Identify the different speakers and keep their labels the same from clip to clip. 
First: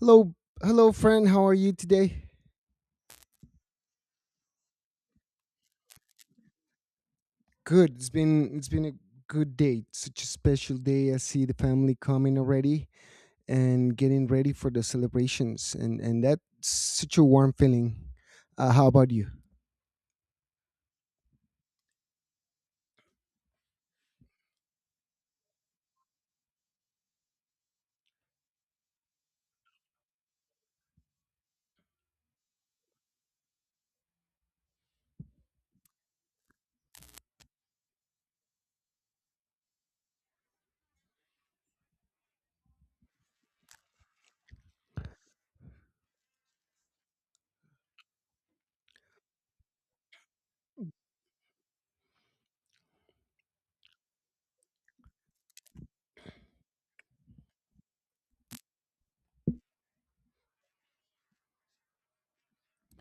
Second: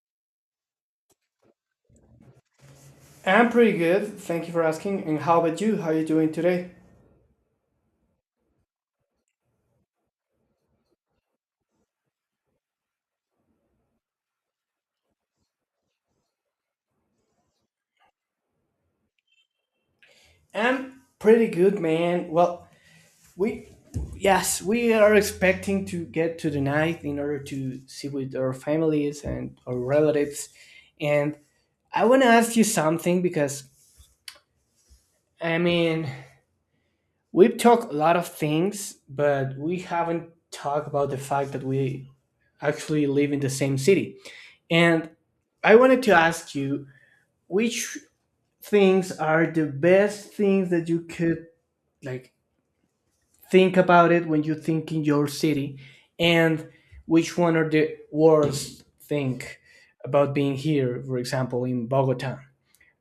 Speaker 1: Hello, hello, friend. How are you today?
Speaker 2: I'm pretty good. Thank you for asking. And how about you? How you doing today?
Speaker 1: Good. It's been a good day. Such a special day. I see the family coming already and getting ready for the celebrations, and that's such a warm feeling. How about you?
Speaker 2: I'm pretty good, man. Well, we yes, we are expecting to get to the night in order to see with our families and our relatives. And I want to ask you something because I mean, we've talked a lot of things, but we haven't talked about the fact that we actually live in the same city. And I wanted to ask you which things are the best things that you could like think about it when you think in your city and which one are the worst thing about being here, for example, in Bogota.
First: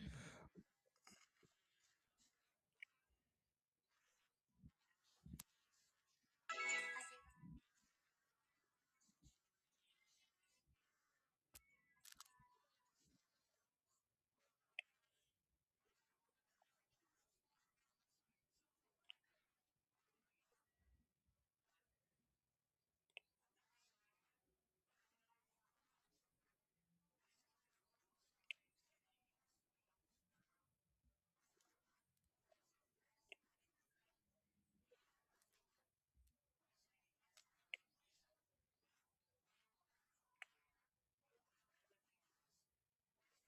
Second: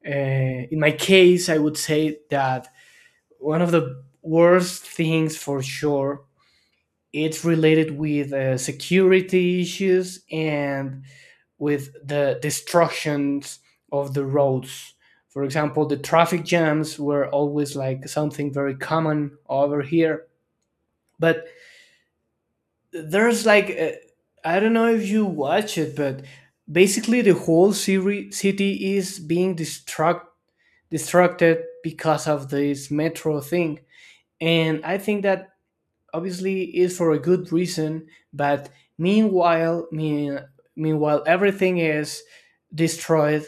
Speaker 2: uh, in my case, I would say that one of the worst things for sure, it's related with security issues and with the destructions of the roads. For example, the traffic jams were always like something very common over here. But there's like, I don't know if you watch it, but basically the whole city is being destructed because of this metro thing. And I think that obviously is for a good reason, but meanwhile mean, meanwhile everything is destroyed.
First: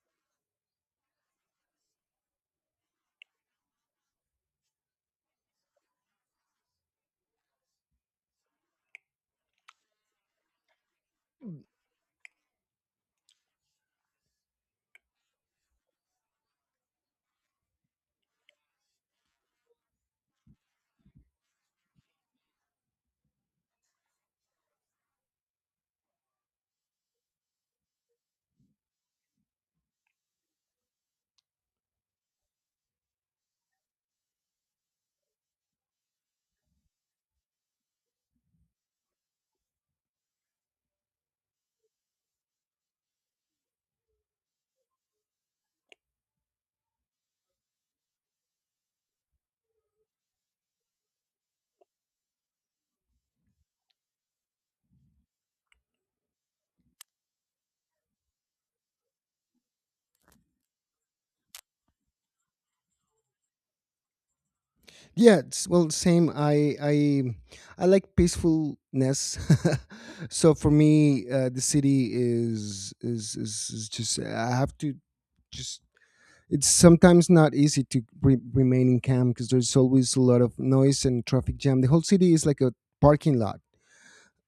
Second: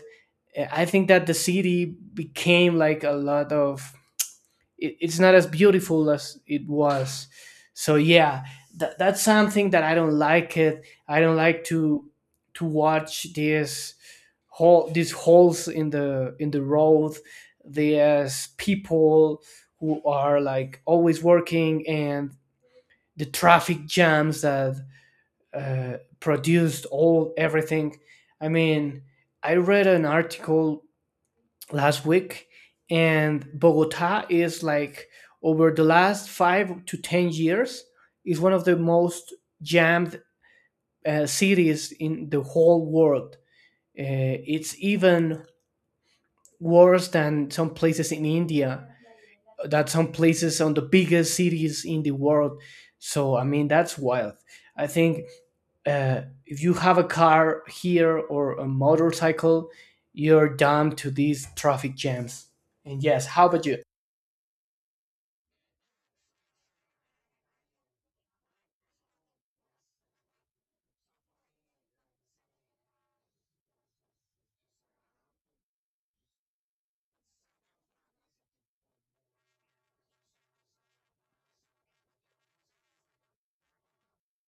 Speaker 2: I think that the city became like a lot of it's not as beautiful as it was. So yeah, that's something that I don't like it. I don't like to watch this hole these holes in the road. There's people who are like always working and the traffic jams that produced all everything. I mean, I read an article last week, and Bogota is like over the last 5 to 10 years is one of the most jammed cities in the whole world. Uh, it's even worse than some places in India, that some places on the biggest cities in the world. So I mean that's wild. I think if you have a car here or a motorcycle, you're damned to these traffic jams. And yes, how about you?
Speaker 1: Yeah. It's, well, same. I like peacefulness. So for me, the city is just. I have to just it's sometimes not easy to remain in camp because there's always a lot of noise and traffic jam. The whole city is like a parking lot.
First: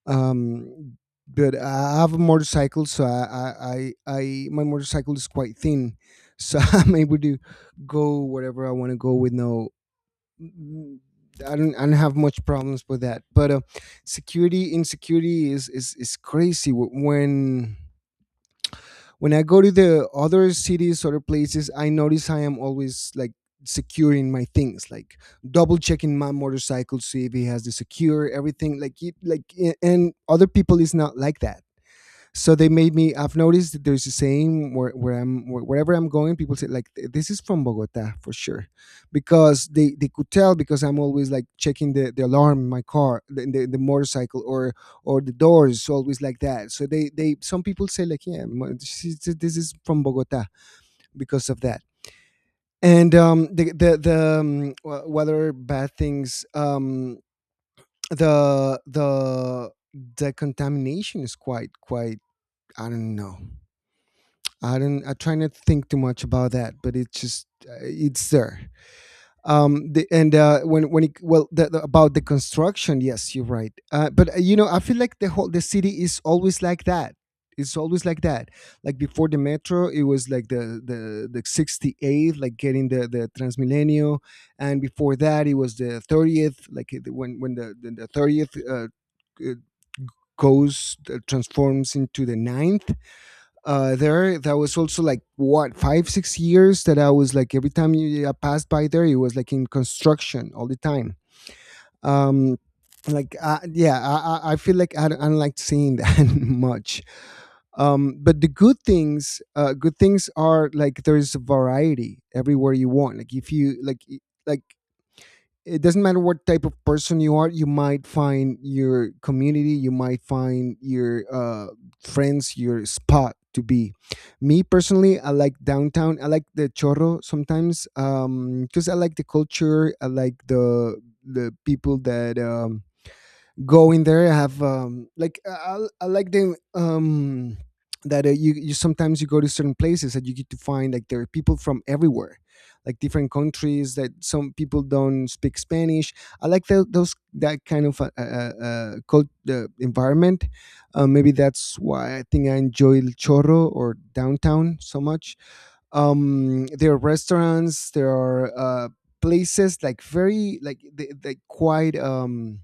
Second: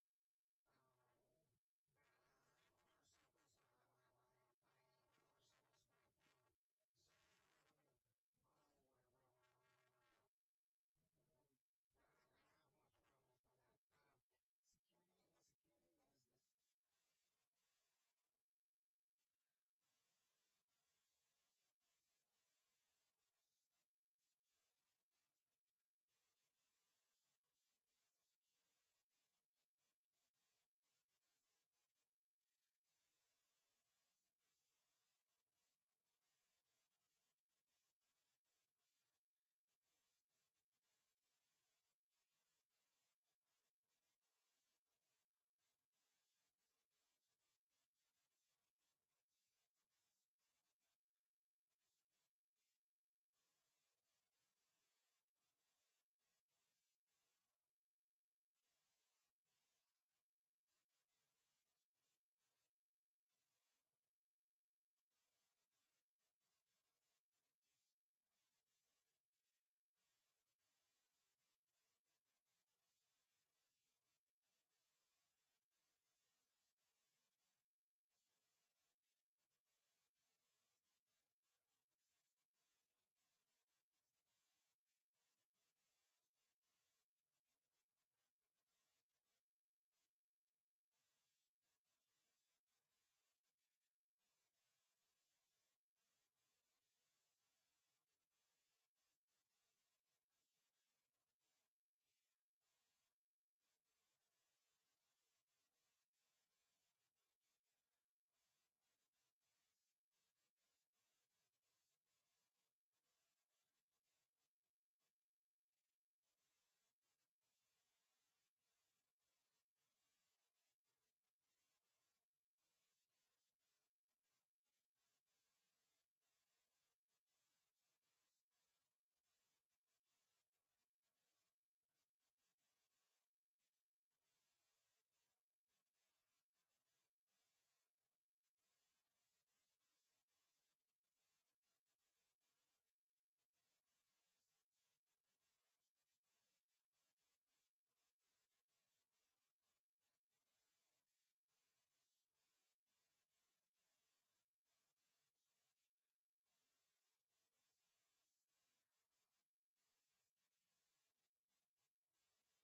Speaker 1: Um, but I have a motorcycle, so I my motorcycle is quite thin, so I'm able to go wherever I want to go with no. I don't have much problems with that. But security, insecurity is crazy when when I go to the other cities, other places, I notice I am always like securing my things, like double checking my motorcycle, see if it has the secure everything. Like, it, like, and other people is not like that, so they made me. I've noticed that there's a saying where, wherever I'm going people say like this is from Bogota for sure, because they could tell because I'm always like checking the alarm in my car, the motorcycle, or the doors, so always like that. So they some people say like, yeah, this is from Bogota because of that. And what other bad things? Um the the the contamination is quite I don't know. I don't. I try not to think too much about that, but it's just it's there. And when it, well the- about the construction, yes, you're right. But you know, I feel like the city is always like that. It's always like that. Like before the metro, it was like the 68th, like getting the Transmilenio, and before that, it was the 30th, like when the 30th uh, goes transforms into the ninth. There That was also like what, 5 6 years, that I was like every time you I passed by there, it was like in construction all the time. um yeah, I, I feel like I don't like seeing that much. Um, but the good things, good things are like there's variety everywhere you want. Like if you like like it doesn't matter what type of person you are, you might find your community, you might find your friends, your spot to be. Me personally, I like downtown, I like the Chorro sometimes, because I like the culture, I like the people that go in there. I have I like the that you, you sometimes you go to certain places that you get to find like there are people from everywhere, like different countries, that some people don't speak Spanish. I like those that kind of environment. Maybe that's why I think I enjoy El Chorro or downtown so much. Um, there are restaurants, there are places, like very like they, like quite um,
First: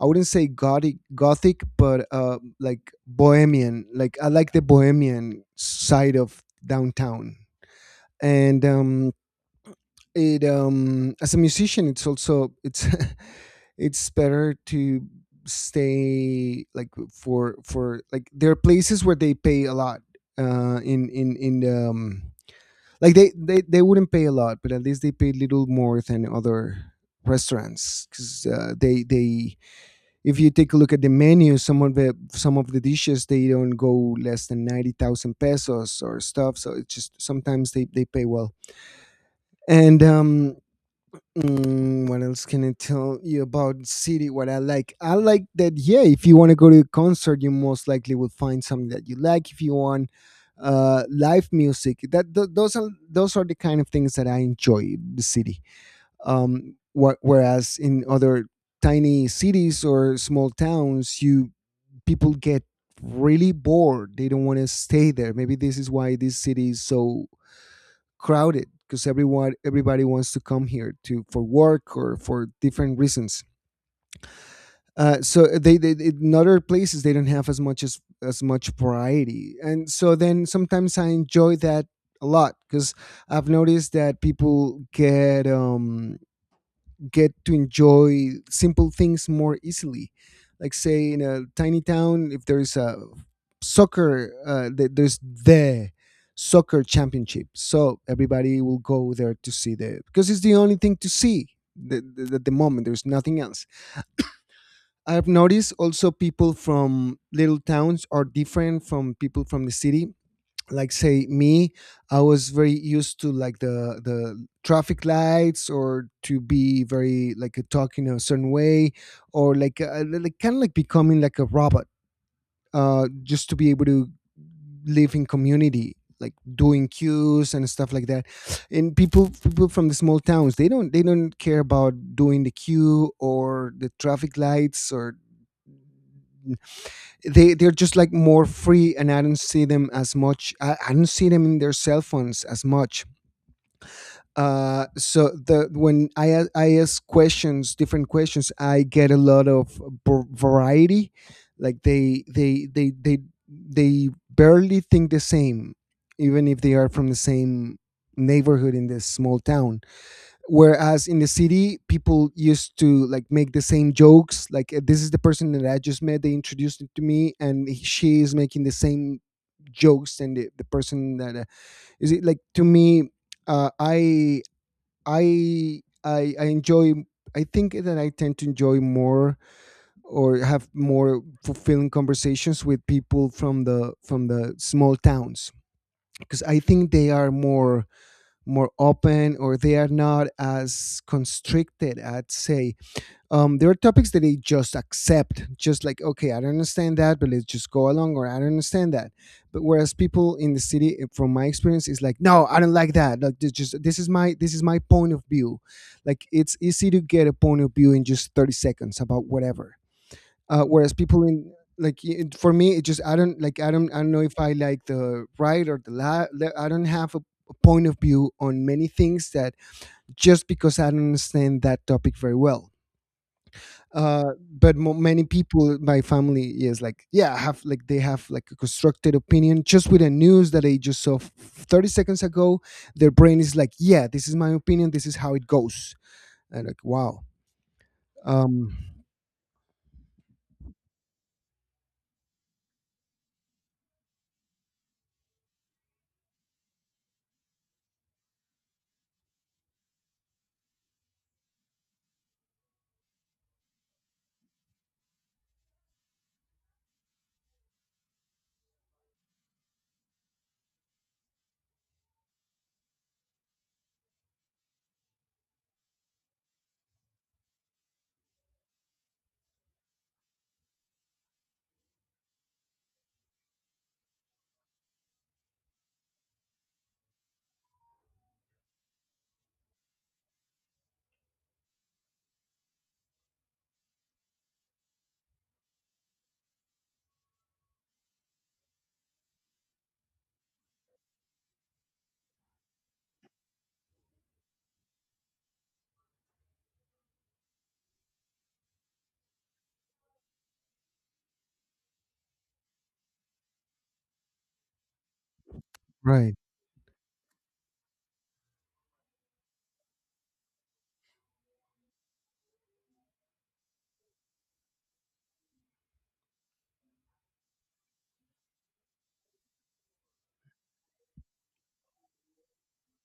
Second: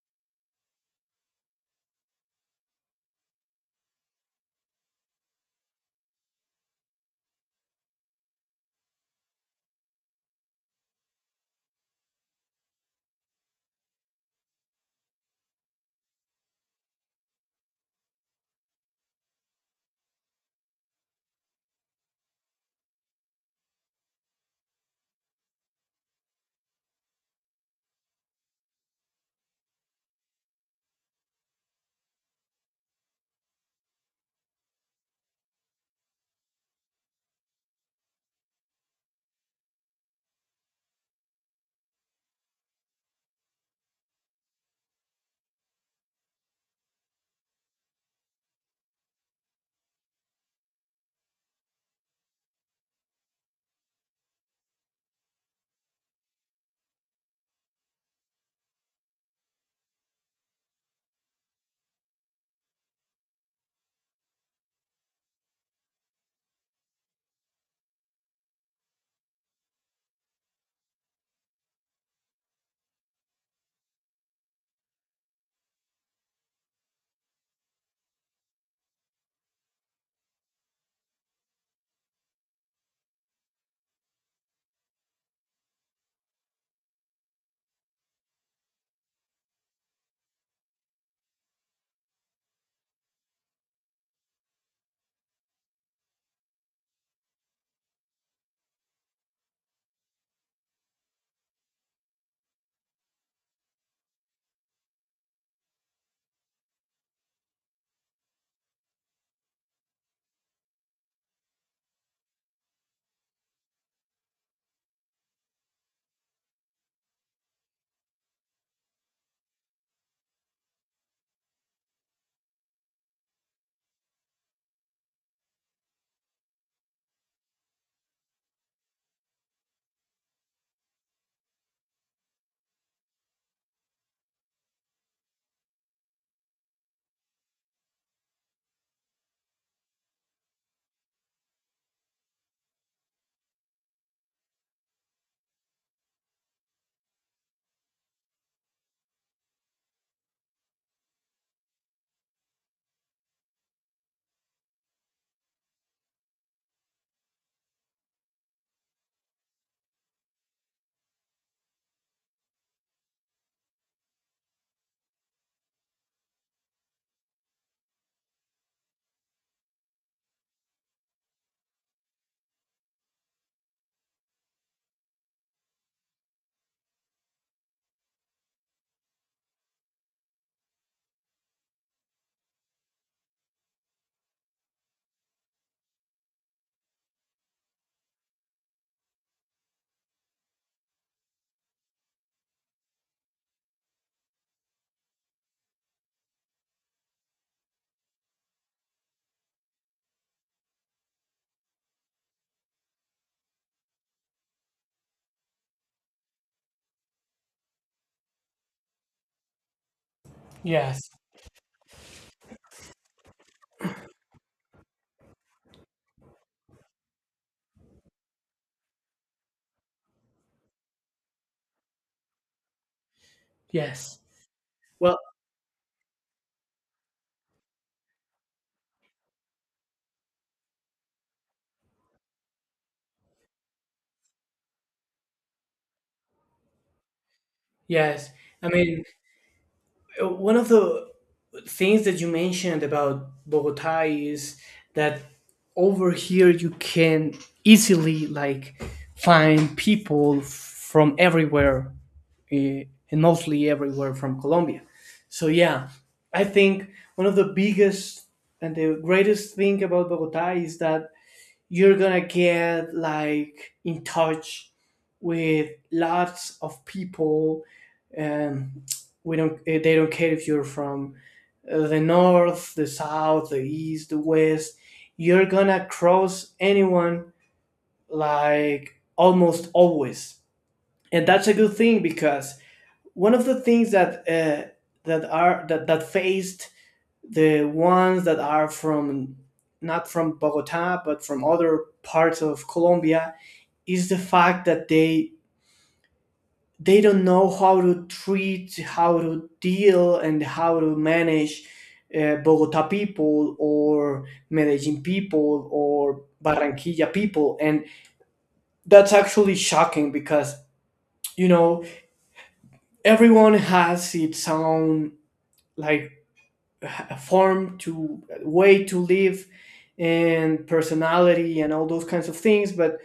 Speaker 1: I wouldn't say gothic, but like bohemian. Like I like the bohemian side of downtown, and it as a musician, it's it's better to stay like for like there are places where they pay a lot in the like they wouldn't pay a lot, but at least they pay little more than other restaurants because they if you take a look at the menu, some of the dishes they don't go less than 90,000 pesos or stuff. So it's just sometimes they pay well. And what else can I tell you about city? What I like that. Yeah, if you want to go to a concert, you most likely will find something that you like. If you want live music, those are the kind of things that I enjoy the city. Whereas in other tiny cities or small towns, you people get really bored. They don't want to stay there. Maybe this is why this city is so crowded because everyone everybody wants to come here to for work or for different reasons. So they in other places they don't have as much as much variety, and so then sometimes I enjoy that a lot because I've noticed that people get to enjoy simple things more easily. Like say in a tiny town, if there's a soccer, there's the soccer championship, so everybody will go there to see the because it's the only thing to see at the moment. There's nothing else. I've noticed also people from little towns are different from people from the city. Like say me, I was very used to like the traffic lights, or to be very like a talking a certain way, or like kind of like becoming like a robot, just to be able to live in community, like doing queues and stuff like that. And people from the small towns, they don't care about doing the queue or the traffic lights, or they're just like more free. And I don't see them as much. I don't see them in their cell phones as much. So the When I ask questions, different questions, I get a lot of variety. Like they they barely think the same, even if they are from the same neighborhood in this small town. Whereas in the city, people used to like make the same jokes. Like this is the person that I just met, they introduced it to me, and she is making the same jokes. And the person that is it like to me, uh, i I enjoy. I think that I tend to enjoy more or have more fulfilling conversations with people from the small towns, because I think they are more open, or they are not as constricted, I'd say. Um, there are topics that they just accept, just like, okay, I don't understand that, but let's just go along, or I don't understand that. But whereas people in the city, from my experience, is like, no, I don't like that. Like, this is my point of view. Like, it's easy to get a point of view in just 30 seconds about whatever. Whereas
Speaker 2: Yes,
Speaker 1: people in Like for me, it just I don't like, I don't, I don't know if I like the right or the left. I don't have a point of view on many things, that just because I don't understand that topic very well.
Speaker 2: yes.
Speaker 1: Uh but
Speaker 2: Well,
Speaker 1: many people, my family is like, yeah, have like they have like a constructed opinion just with the news that they just saw 30 seconds ago. Their brain is like, yeah, this is my opinion, this is how it goes. And like, wow.
Speaker 2: yes. I
Speaker 1: Um,
Speaker 2: mean, one of the things that you mentioned about Bogota is that over here you can easily like find people from everywhere, eh, and mostly everywhere from Colombia. So yeah, I think one of the biggest and the greatest thing about Bogota is that you're gonna get like in touch with lots of people. Um, we don't eh, they don't care if you're from the north, the south, the east, the west. You're gonna cross anyone like almost always, and that's a good thing because one of the things that that faced the ones that are from, not from Bogota but from other parts of Colombia, is the fact that they don't know how to treat, how to deal, and how to manage Bogota people or Medellin people or
Speaker 1: right.
Speaker 2: Barranquilla people. And that's actually shocking because, you know, everyone has its own, like, a form, to a way to live and personality and all those kinds of things. But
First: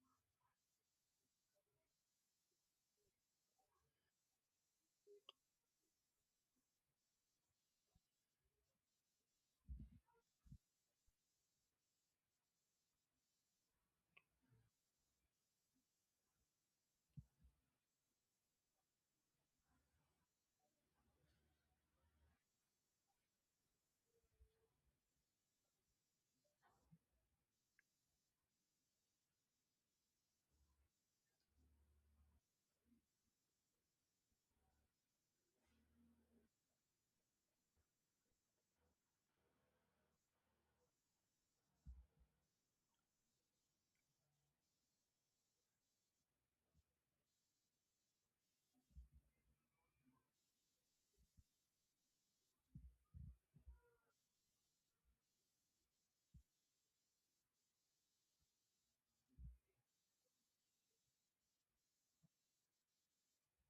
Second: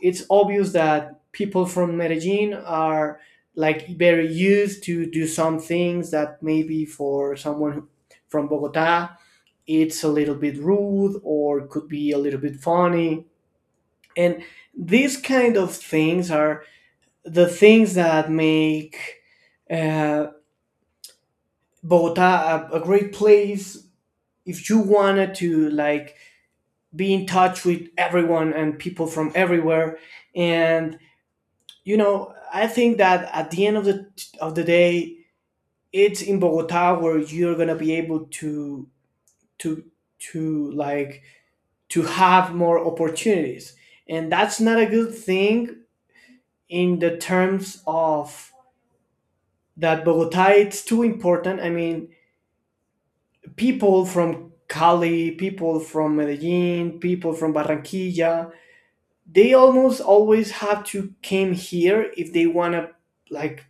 Speaker 2: it's obvious that people from Medellin are like very used to do some things that maybe for someone from Bogota it's a little bit rude or could be a little bit funny. And these kind of things are the things that make uh, Bogota a great place if you wanted to like be in touch with everyone and people from everywhere. And you know, I think that at the end of the day, it's in Bogota where you're going to be able to to to like to have more opportunities. And that's not a good thing in the terms of that Bogota, it's too important. I mean, people from Cali, people from Medellin, people from Barranquilla, they almost always have to came here if they want to like,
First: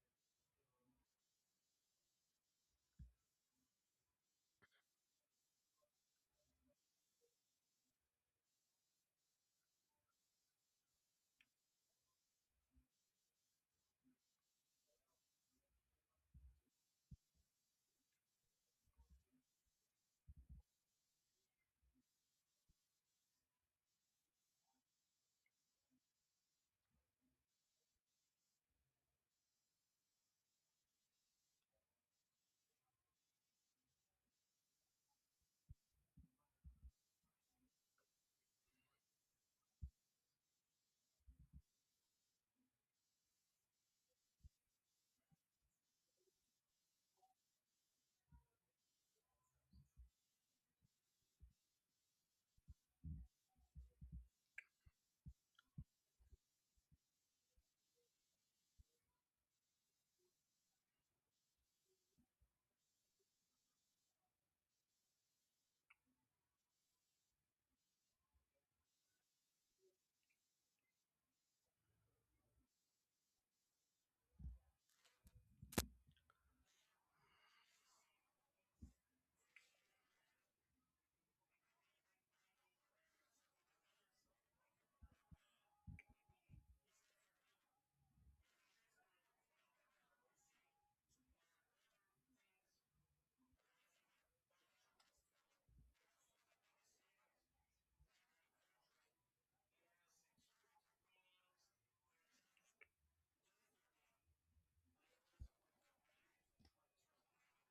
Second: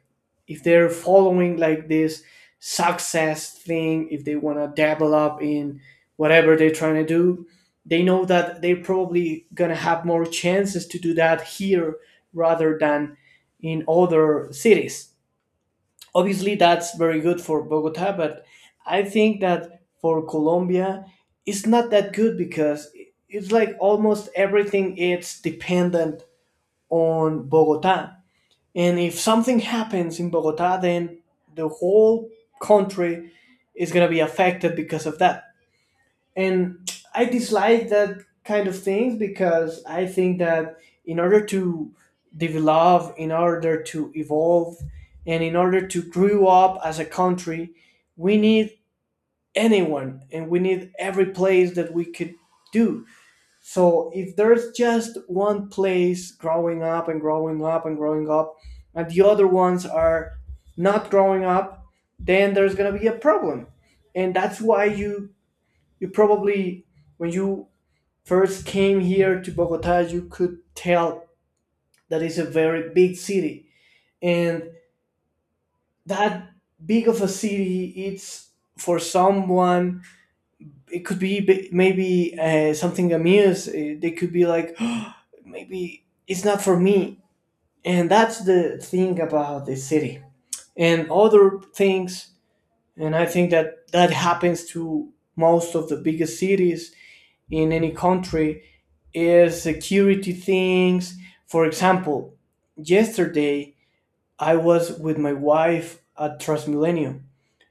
Speaker 2: if they're following like this success thing, if they want to develop in whatever they're trying to do. They know that they're probably gonna have more chances to do that here rather than in other cities. Obviously that's very good for Bogota, but I think that for Colombia it's not that good because it's like almost everything it's dependent on Bogota. And if something happens in Bogota, then the whole country is going to be affected because of that. And I dislike that kind of things because I think that in order to develop, in order to evolve, and in order to grow up as a country, we need anyone and we need every place that we could do. So if there's just one place growing up and growing up and growing up, and the other ones are not growing up, then there's gonna be a problem. And that's why you probably, when you first came here to Bogota, you could tell that it's a very big city. And that big of a city, it's for someone it could be maybe something amuse. They could be like, "Oh, maybe it's not for me." And that's the thing about the city and other things. And I think that that happens to most of the biggest cities in any country is security things. For example, yesterday I was with my wife at Transmilenio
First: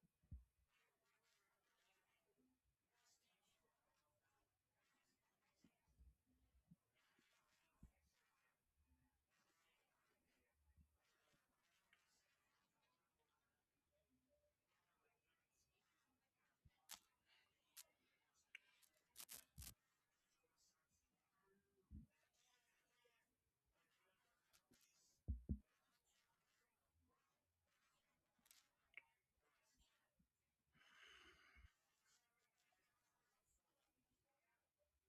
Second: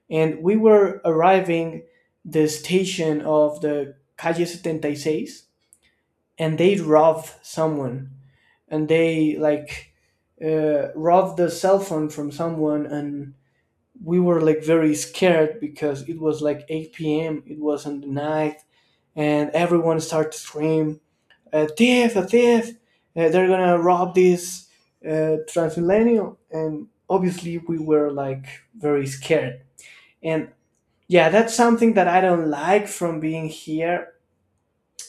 Speaker 2: and we were arriving the station of the Calle 76 and they robbed someone and they like robbed the cell phone from someone. And we were like very scared because it was like 8 p.m. it was on the night, and everyone started to scream, "A thief, a thief! They're gonna rob this transmillennial." And obviously we were like very scared. And yeah, that's something that I don't like from being here.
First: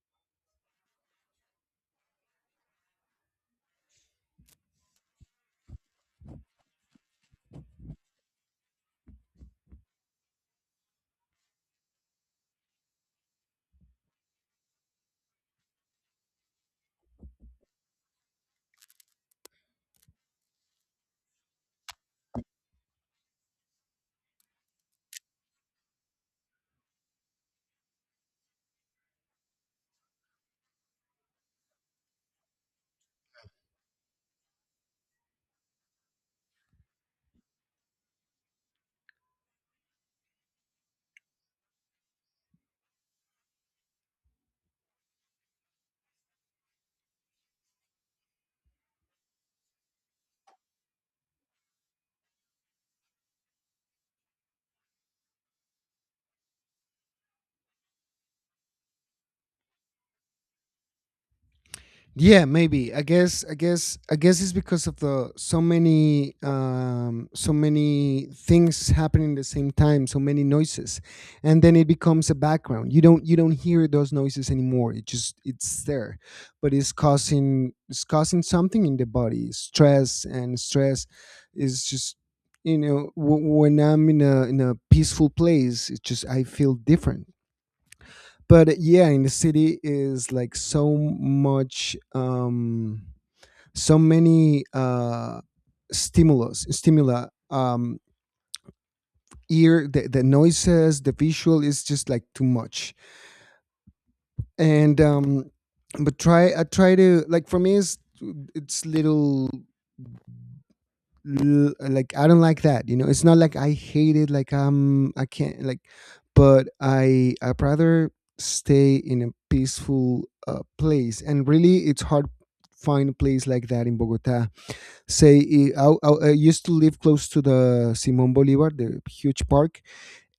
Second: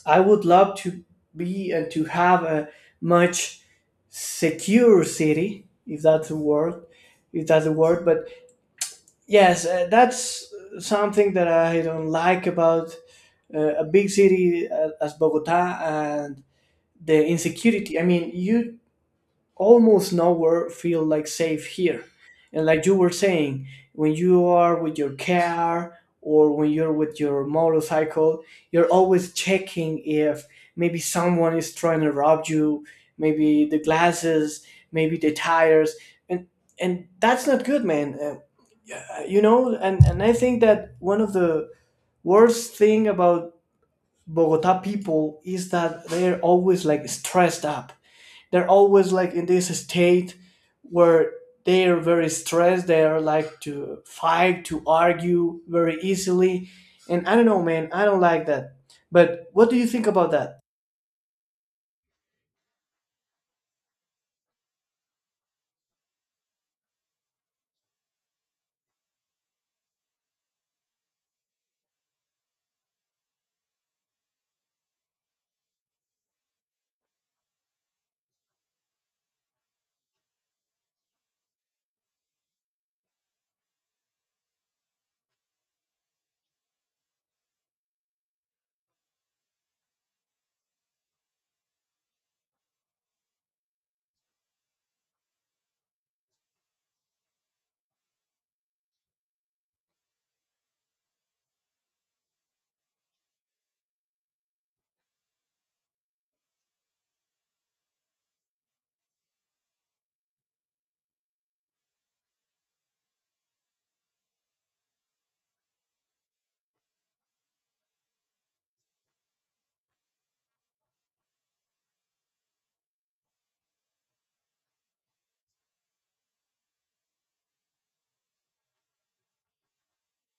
Speaker 2: I would love to be and to have a much secure city, if that's a word, if that's a word. But yes, that's something that I don't like about a big city as Bogota, and the insecurity. I mean, you almost nowhere feel like safe here. And like you were saying, when you are with your car or when you're with your motorcycle, you're always checking if maybe someone is trying to rob you, maybe the glasses, maybe the tires. And that's not good, man. Yeah, you know, and I think that one of the worst thing about Bogota people is that they're always like stressed up. They're always like in this state where they are very stressed, they are like to fight, to argue very easily. And I don't know, man, I don't like that. But what do you think about that?
Speaker 1: Yeah, maybe. I guess. I guess. I guess it's because of the so many, so many things happening at the same time, so many noises, and then it becomes a background. You don't. You don't hear those noises anymore. It just. It's there, but it's causing. It's causing something in the body. Stress and stress is just. You know, when I'm in a peaceful place, it's just I feel different. But yeah, in the city is like so much so many stimulus, stimula, ear, the noises, the visual, is just like too much. And but try, I try to like, for me it's little, like I don't like that. You know, it's not like I hate it. Like I'm, I can't like, but I would rather stay in a peaceful place. And really, it's hard find a place like that in Bogota. Say I, I used to live close to the Simon Bolivar, the huge park,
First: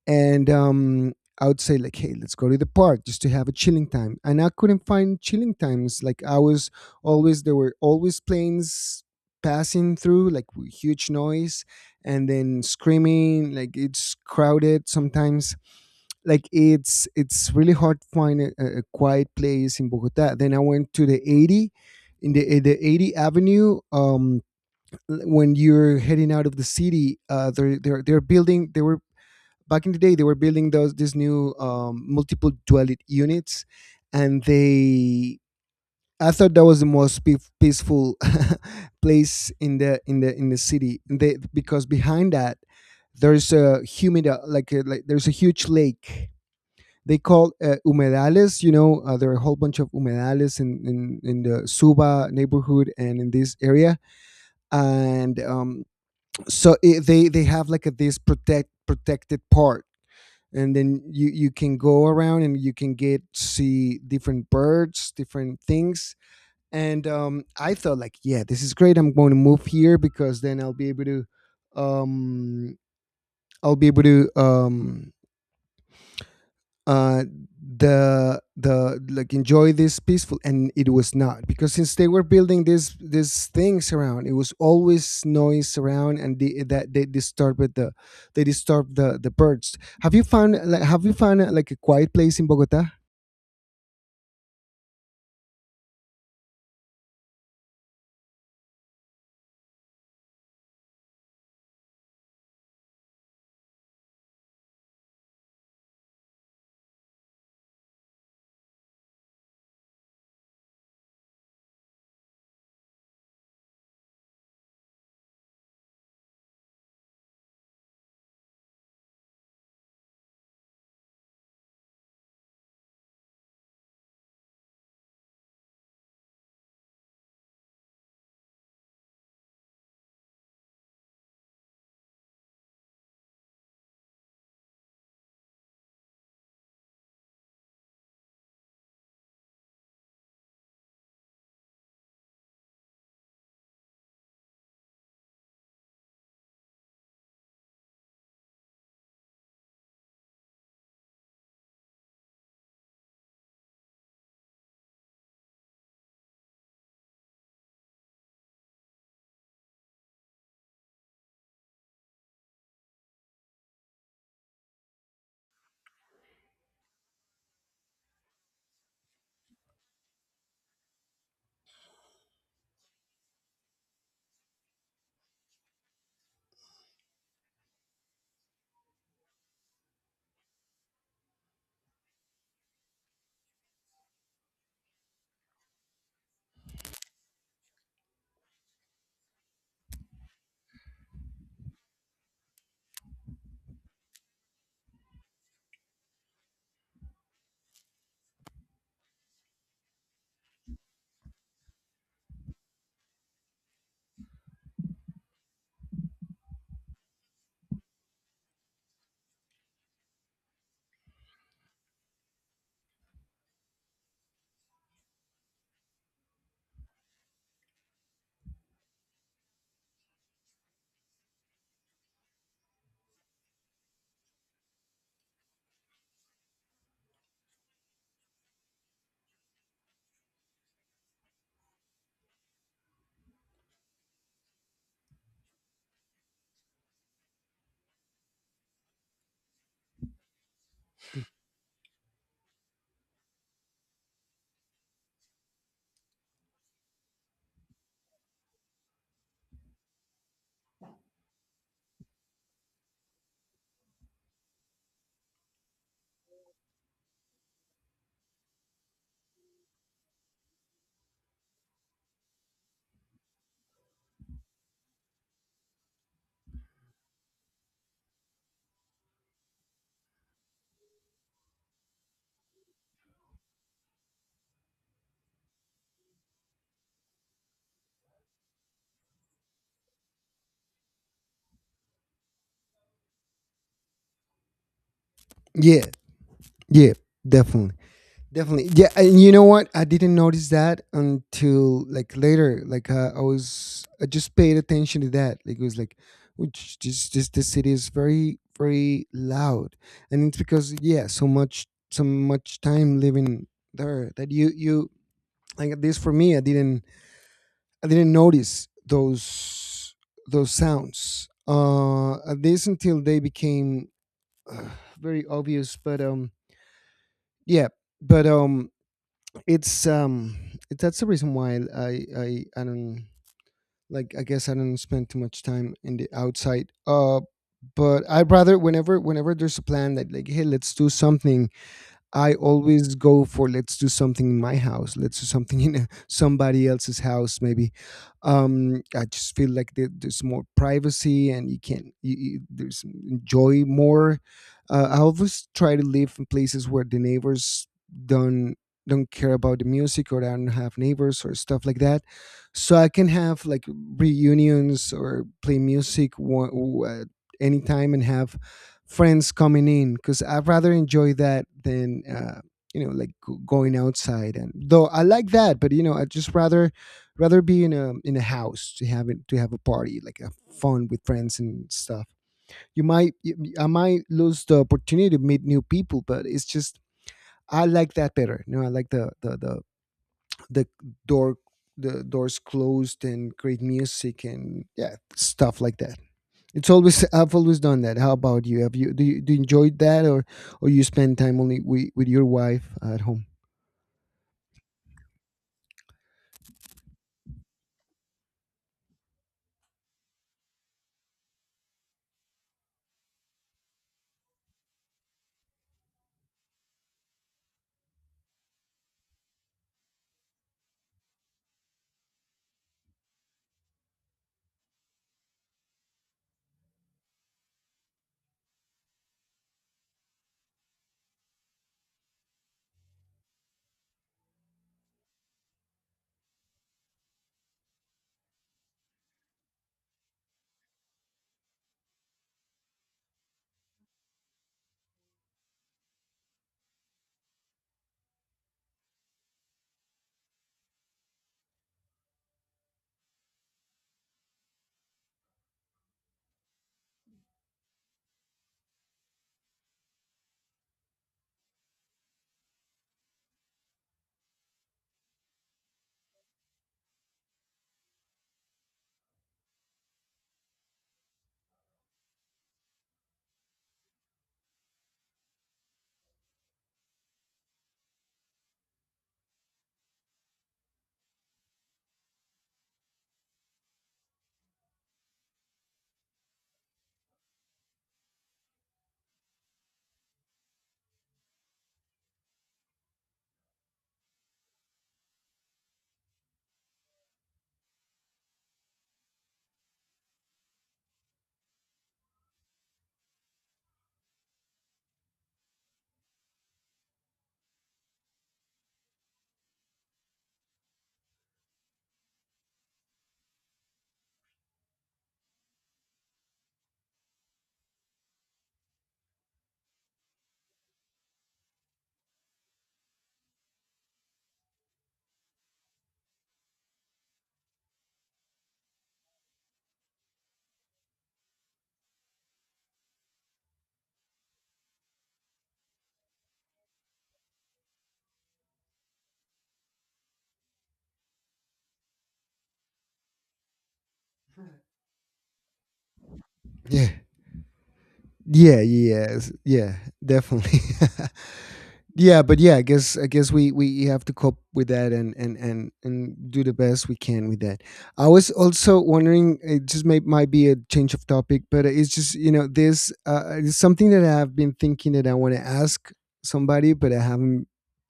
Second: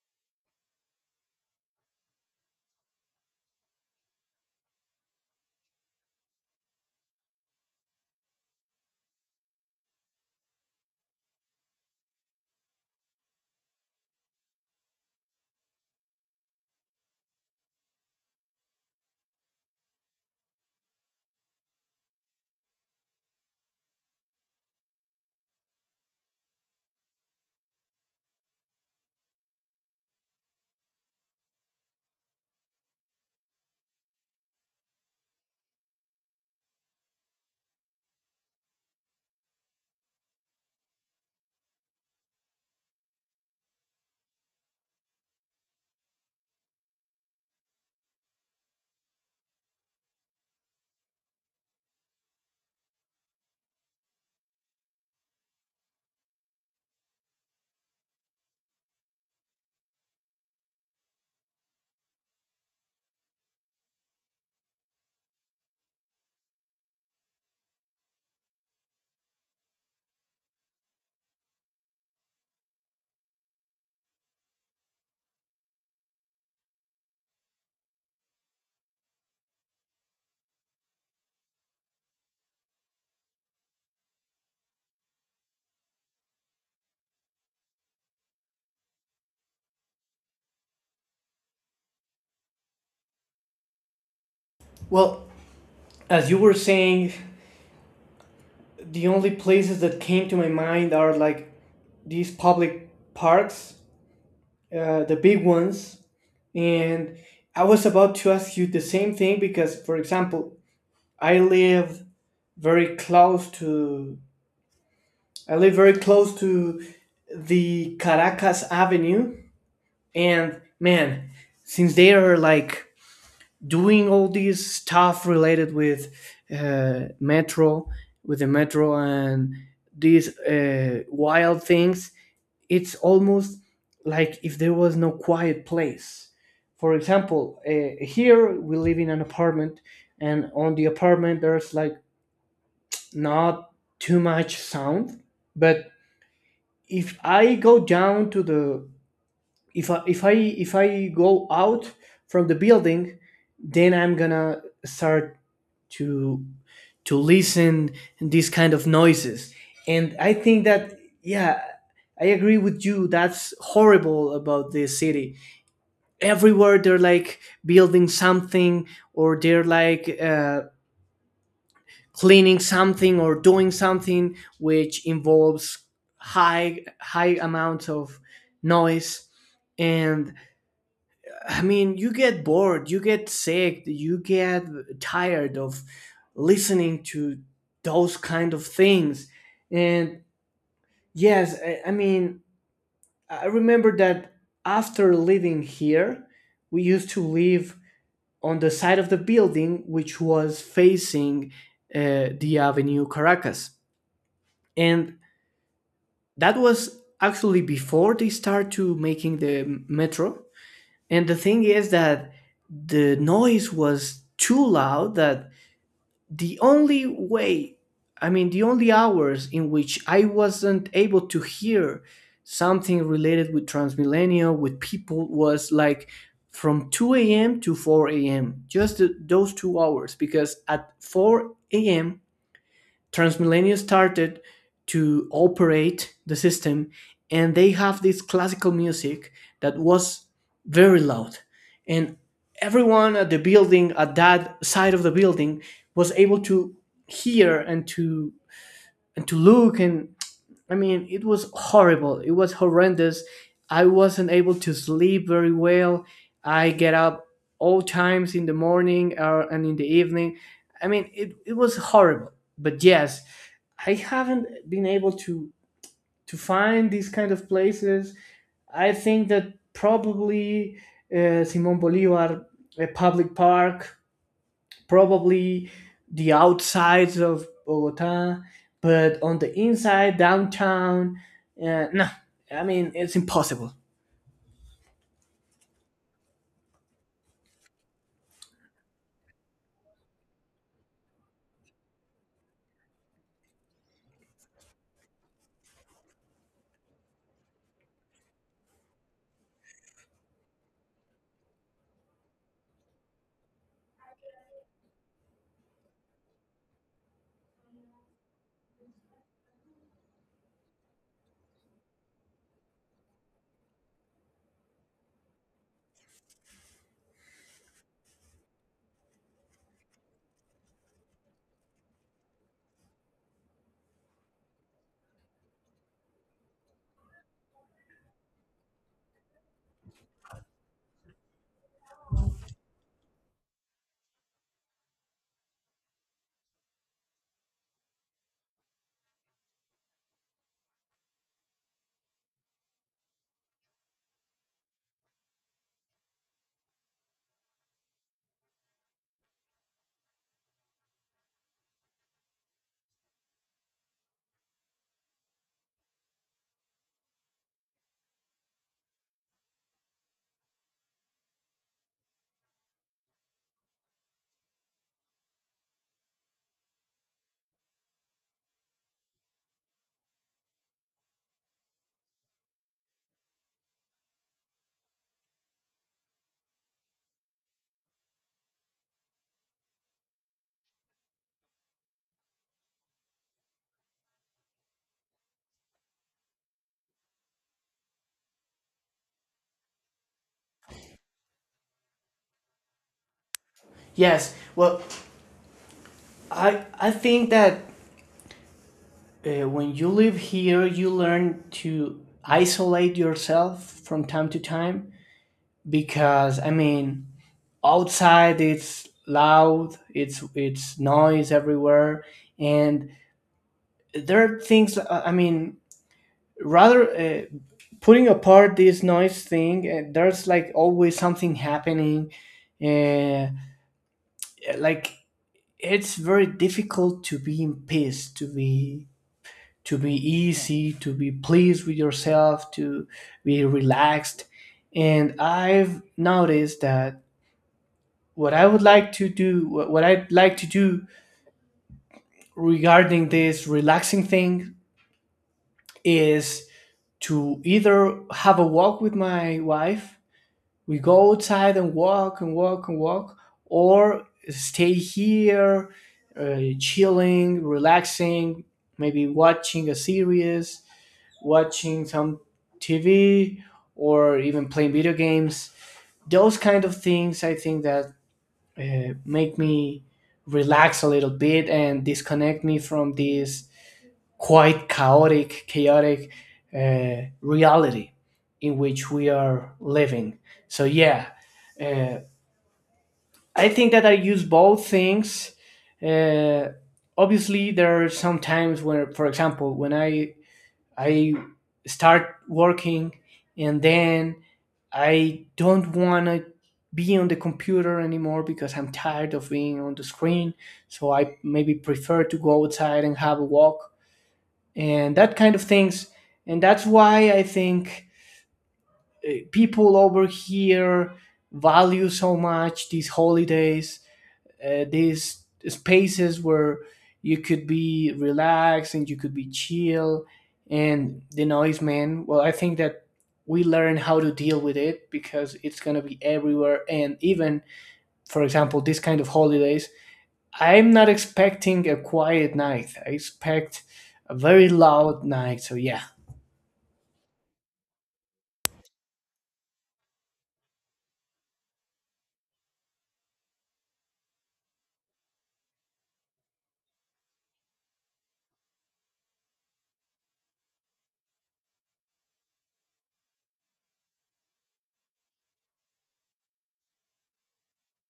Speaker 1: and I would say like, hey, let's go to the park just to have a chilling time. And I couldn't find chilling times. Like I was always there were always planes passing through, like with huge noise, and then screaming. Like it's crowded sometimes. Like it's really hard to find a quiet place in Bogota. Then I went to the 80, in the 80 Avenue. When you're heading out of the city, they're building. They were back in the day they were building those these new multiple dwelling units, and they I thought that was the most peaceful place in the city. And they, because behind that there's a humid, like, like, there's a huge lake they call, humedales, there are a whole bunch of humedales in, the Suba neighborhood and in this area. And So they have like this protected part. And then you can go around, and you can get see different birds, different things. And I thought, like, yeah, this is great, I'm going to move here because then I'll be able to um i'll be able to um uh, the like, enjoy this peaceful. And it was not, because since they were building these things around, it was always noise around. And that they disturbed the... the birds. Have you found, like, a quiet place in Bogota?
Speaker 2: Well, as you were saying, the only places that came to my mind are like these public parks, the big ones. And I was about to ask you the same thing because, for example, i live very close to I live very close to the Caracas Avenue. And man, since they are like doing all this stuff related with uh, metro, the metro and these wild things, it's almost like if there was no quiet place. For example, here we live in an apartment, and on the apartment there's like not too much sound. But if I go down to the if I go out from the building, then I'm gonna start to listen these kind of noises. And I think that yeah, I agree with you. That's horrible about this city. Everywhere they're like building something or they're like cleaning something or doing something which involves high amounts of noise. And I mean you get bored, you get sick, you get tired of listening to those kind of things. And yes, I mean I remember that after living here, we used to live on the side of the building which was facing the Avenue Caracas. And that was actually before they start to making the metro. And the thing is that the noise was too loud that the only way, I mean, the only hours in which I wasn't able to hear something related with Transmilenio with people was like from 2 a.m. to 4 a.m., just those 2 hours. Because at 4 a.m. Transmillennial started to operate the system, and they have this classical music that was very loud. And everyone at the building at that side of the building was able to hear and to look. And I mean it was horrible. It was horrendous. I wasn't able to sleep very well. I get up all times in the morning, and in the evening. I mean, it was horrible. But yes, I haven't been able to find these kind of places. I think that probably Simon Bolivar, a public park, probably the outsides of Bogota, but on the inside, downtown, no, I mean it's impossible.
Speaker 1: Yeah, yeah, definitely. Definitely. Yeah, and you know what? I didn't notice that until, like, later. I just paid attention to that. Like, it was like, which just the city is very, very loud, and it's because, yeah, so much time living there that you, like, at least for me, I didn't... notice those sounds. At least until they became, uh, very obvious. But yeah. but it's um that's the reason why I don't, like, I guess I don't spend too much time in the outside. But I'd rather, whenever there's a plan that, like, hey, let's do something, I always go for, let's do something in my house. Let's do something in somebody else's house, maybe. I just feel like there's more privacy, and you, there's enjoy more. I always try to live in places where the neighbors don't don't care about the music, or don't have neighbors, or stuff like that, so I can have, like, reunions, or play music anytime, and have friends coming in, because I rather enjoy that than like, going outside. And though I like that, but you know I just rather be in a house to have it, to have a party, like a fun with friends and stuff. You might y- y- I might lose the opportunity to meet new people, but it's just, I like that better. You know I like the door the doors closed, and great music, and yeah, stuff like that. It's always I've always done that. How about you? Have you Do you enjoy that, or you spend time only with, your wife at home?
Speaker 2: Yes, well, I think that when you live here, you learn to isolate yourself from time to time because I mean outside it's loud, it's noise everywhere, and there are things. I mean, rather putting apart this noise thing, there's like always something happening, uh, like it's very difficult to be in peace, to be easy, to be pleased with yourself, to be relaxed. And I've noticed that what I would like to do, what I'd like to do regarding this relaxing thing is to either have a walk with my wife. We go outside and walk and walk and walk, or stay here chilling, relaxing, maybe watching a series, watching some TV, or even playing video games. Those kind of things, I think that make me relax a little bit and disconnect me from this quite chaotic reality in which we are living. So yeah, uh, I think that I use both things. Uh, Obviously, there are some times where, for example, when I start working and then I don't want to be on the computer anymore because I'm tired of being on the screen. So I maybe prefer to go outside and have a walk and that kind of things. And that's why I think people over here value so much these holidays, these spaces where you could be relaxed and you could be chill. And the noise, man, well, I think that we learn how to deal with it because it's going to be everywhere. And even, for example, this kind of holidays, I'm not expecting a quiet night. I expect a very loud night. So yeah,
Speaker 1: Yeah. Yeah, yes, yeah, definitely. Yeah, but yeah, I guess we have to cope with that, and do the best we can with that. I was also wondering, it just might be a change of topic, but it's just you know this, it's something that I've been thinking that I want to ask somebody, but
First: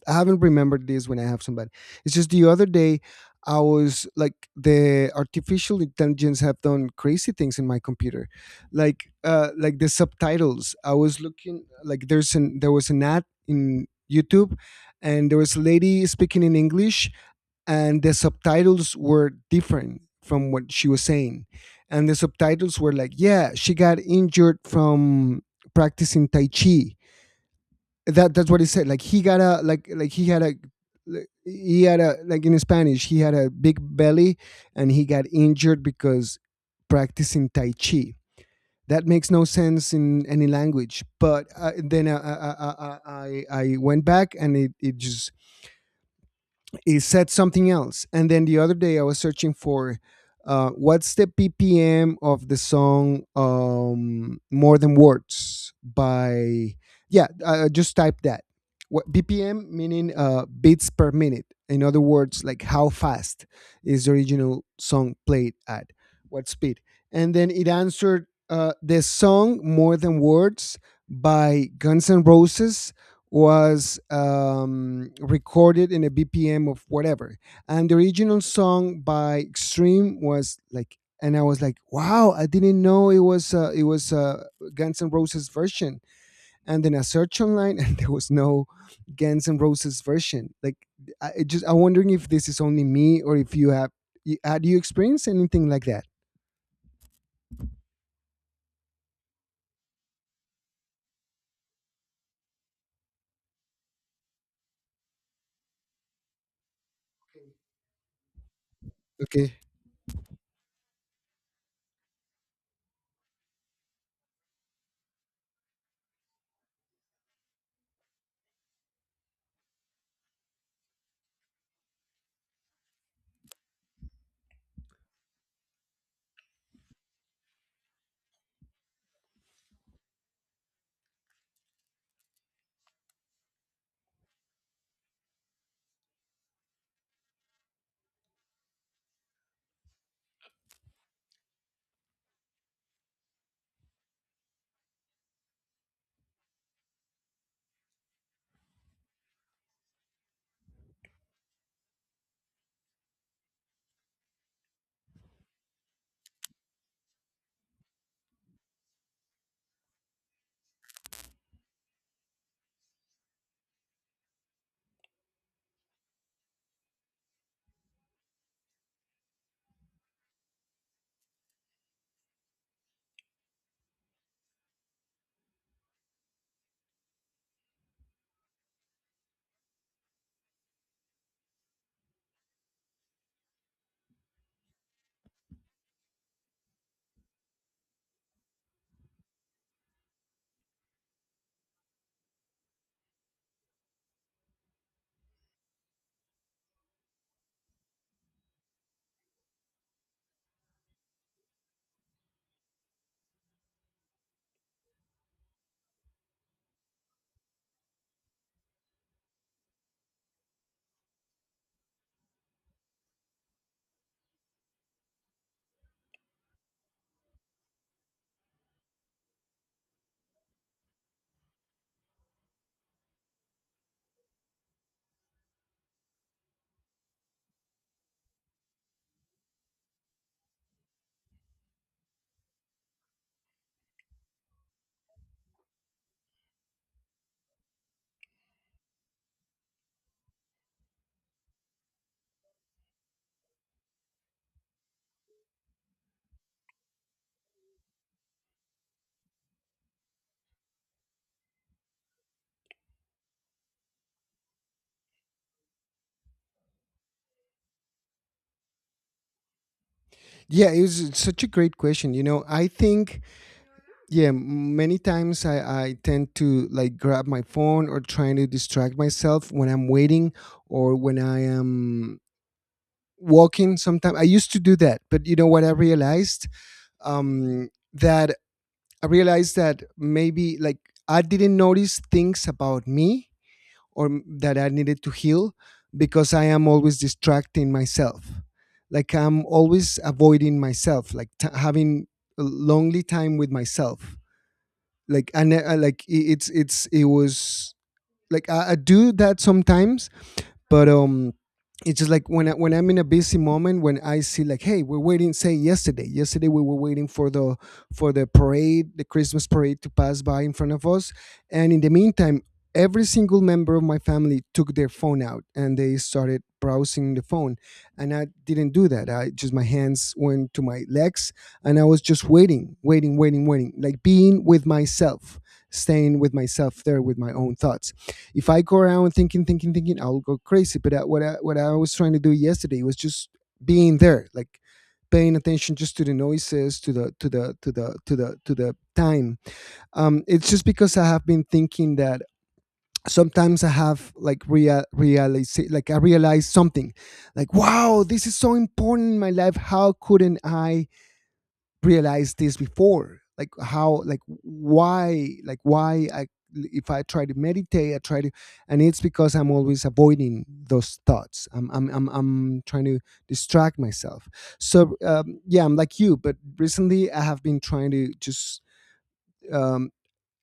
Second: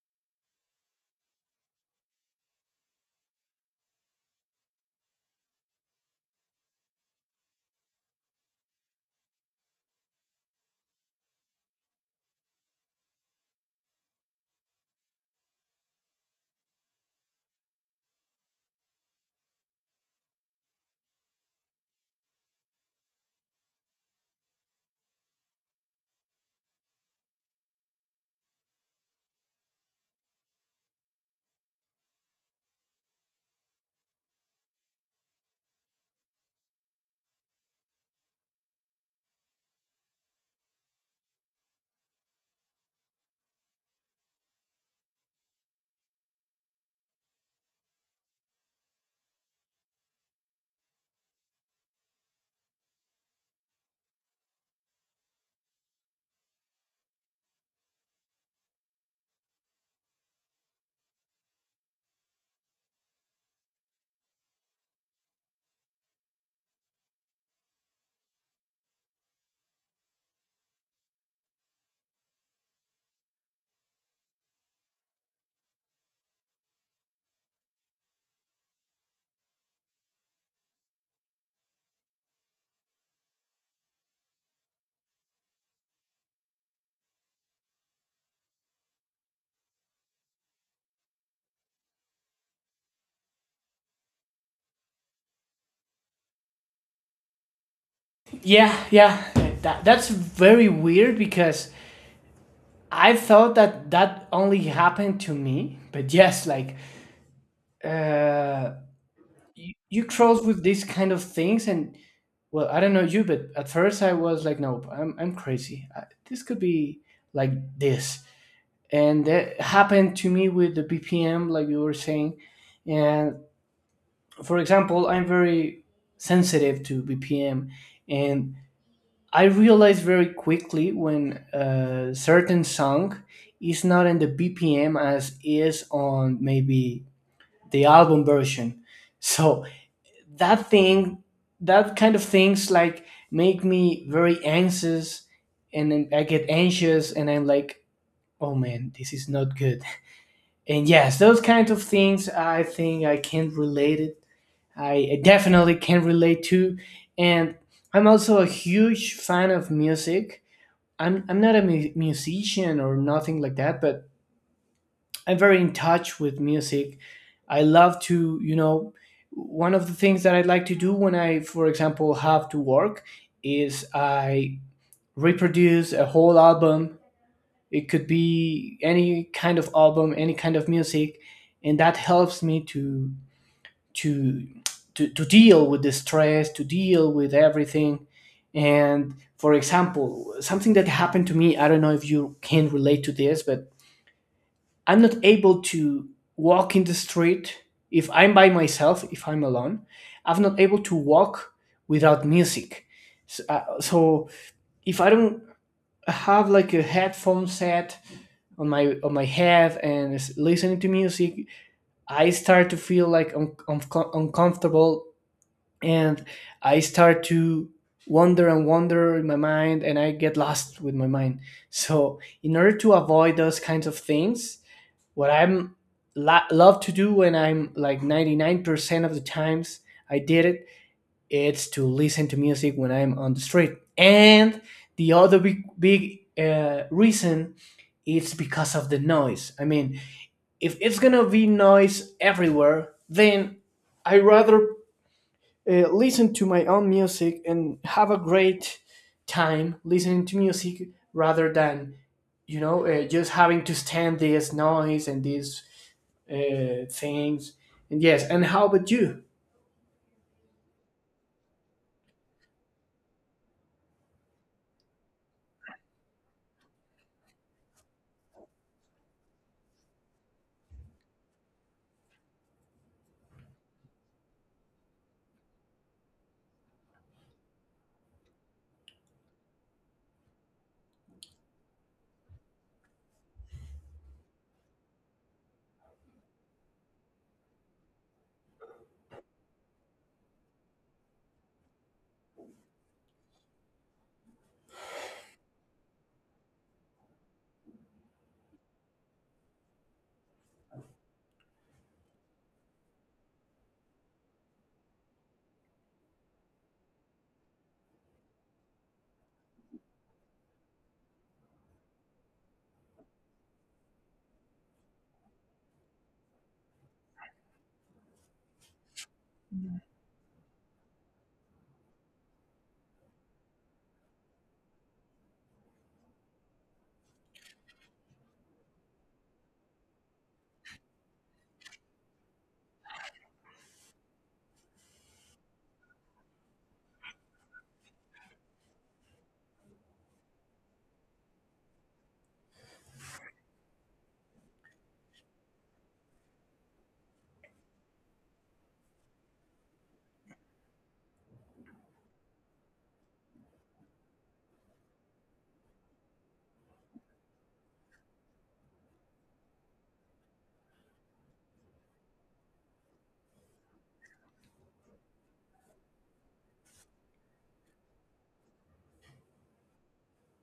Speaker 1: I haven't remembered this when I have somebody. It's just the other day I was like, the artificial intelligence have done crazy things in my computer, like the subtitles. I was looking, like, there was an ad in YouTube, and there was a lady speaking in English, and the subtitles were different from what she was saying. And the subtitles were like, yeah, she got injured from practicing Tai Chi. That's what he said. Like, he got a, like, he had a, like, he had a, like, in Spanish, he had a big belly, and he got injured because practicing Tai Chi. That makes no sense in any language. But then I went back, and it just... it said something else. And then the other day I was searching for, what's the BPM of the song, More Than Words by, yeah, just type that. What BPM meaning, beats per minute. In other words, like, how fast is the original song played at? What speed? And then it answered, the song More Than Words by Guns N' Roses was, recorded in a BPM of whatever. And the original song by Extreme was like, and I was like, wow, I didn't know it was Guns N' Roses version. And then I searched online, and there was no Guns N' Roses version. Like, I it just I'm wondering if this is only me, or if you have... had you experienced anything like that?
Speaker 2: yeah, yeah, that's very weird because I thought that that only happened to me. But yes, like, uh
Speaker 1: Okay.
Speaker 2: you, you cross with these kind of things. And well, I don't know you, but at first I was like, nope, I'm crazy. I, this could be like this. And that happened to me with the BPM, like you were saying. And for example, I'm very sensitive to BPM. And I realized very quickly when a certain song is not in the BPM as is on maybe the album version so that thing, that kind of things, like, make me very anxious. And then I get anxious and I'm like, oh man, this is not good. And yes, those kinds of things, I think I can relate it, I definitely can relate to. And I'm also a huge fan of music. I'm not a musician or nothing like that, but I'm very in touch with music. I love to, you know, one of the things that I like to do when I, for example, have to work is I reproduce a whole album. It could be any kind of album, any kind of music, and that helps me to to deal with the stress, to deal with everything. And for example, something that happened to me, I don't know if you can relate to this, but I'm not able to walk in the street if I'm by myself, if I'm alone. I'm not able to walk without music. So, so if I don't have like a headphone set on my head and is listening to music, I start to feel like uncomfortable. And I start to wander and wander in my mind, and I get lost with my mind. So in order to avoid those kinds of things, what I'm love to do when I'm like 99% of the times I did it, it's to listen to music when I'm on the street. And the other big, big reason is because of the noise. I mean, if it's gonna be noise everywhere, then I rather listen to my own music and have a great time listening to music rather than just having to stand this noise and this things. And yes, and how about you?
Speaker 1: Yeah, it was such a great question. You know, I think, yeah, many times I tend to, like, grab my phone, or trying to distract myself when I'm waiting, or when I am walking. Sometimes I used to do that, but you know what I realized, that I realized that, maybe, like, I didn't notice things about me, or that I needed to heal, because I am always distracting myself, like, I'm always avoiding myself, like, having a lonely time with myself. Like, and like, it's... it was like, I do that sometimes. But it's just, like, when when I'm in a busy moment, when I see like, hey, we're waiting. Say, yesterday, we were waiting for the parade, the Christmas parade, to pass by in front of us. And in the meantime, every single member of my family took their phone out, and they started browsing the phone. And I didn't do that. I just, my hands went to my legs, and I was just waiting, waiting, waiting, waiting, like, being with myself, staying with myself there with my own thoughts. If I go around thinking, thinking, thinking, I'll go crazy. But what I was trying to do yesterday was just being there, like, paying attention just to the noises, to the time. It's just because I have been thinking that sometimes I have, like, realize, like, I realize something, like, wow, this is so important in my life. How couldn't I realized this before? Like, how, like, why, like, why, I, if I try to meditate, I try to... And it's because I'm always avoiding those thoughts. I'm trying to distract myself. So yeah, I'm like you, but recently I have been trying to just, um,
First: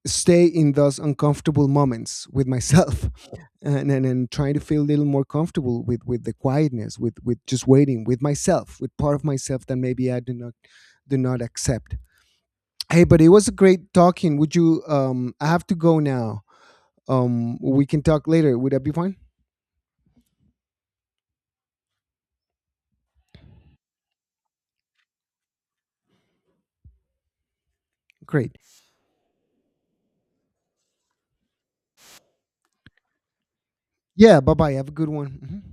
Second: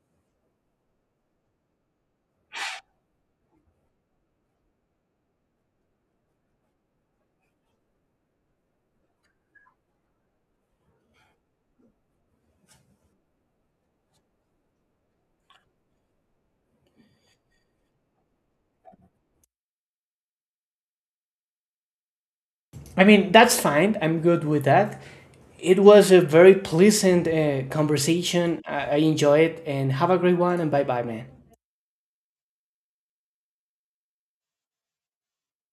Speaker 1: stay in those uncomfortable moments with myself and, and trying to feel a little more comfortable with the quietness, with just waiting with myself, with part of myself that maybe I do not... accept. Hey, but it was a great talking. Would you? I have to go now. We can talk later. Would that be fine?
Speaker 2: I mean, that's fine. I'm good with that. It was a very pleasant
Speaker 1: Great.
Speaker 2: conversation. I enjoy it, and have a great one. And bye bye, man.
Speaker 1: Yeah. Bye bye. Have a good one. Mhm.